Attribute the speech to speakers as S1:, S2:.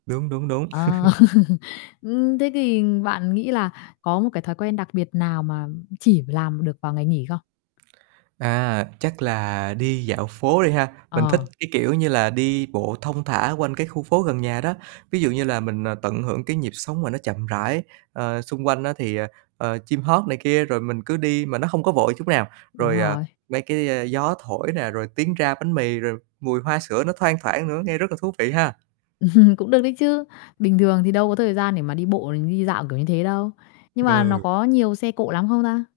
S1: Đúng, đúng, đúng.
S2: Ờ. Ưm, thế thì bạn nghĩ là có một cái thói quen đặc biệt nào mà, ừm, chỉ làm được vào ngày nghỉ không?
S1: À, chắc là đi dạo phố đi ha, mình thích,
S2: Ờ.
S1: cái kiểu như là, đi bộ thong thả quanh cái khu phố gần nhà đó. Ví dụ như là mình, à, tận hưởng cái nhịp sống mà nó chậm rãi, ờ, xung quanh á, thì, ờ, ờ, chim hót này kia, rồi mình cứ đi mà nó hông có vội chút nào,
S2: Đúng
S1: rồi, à,
S2: rồi.
S1: mấy cái, a, gió thổi nè, rồi tiếng rao bánh mì, rồi mùi hoa sữa nó thoang thoảng nữa, nghe rất là thú vị ha.
S2: Cũng được đấy chứ, bình thường thì đâu có thời gian để mà đi bộ, ừm, đi dạo kiểu như thế đâu. Nhưng mà nó
S1: Ừ.
S2: có nhiều xe cộ lắm không ta?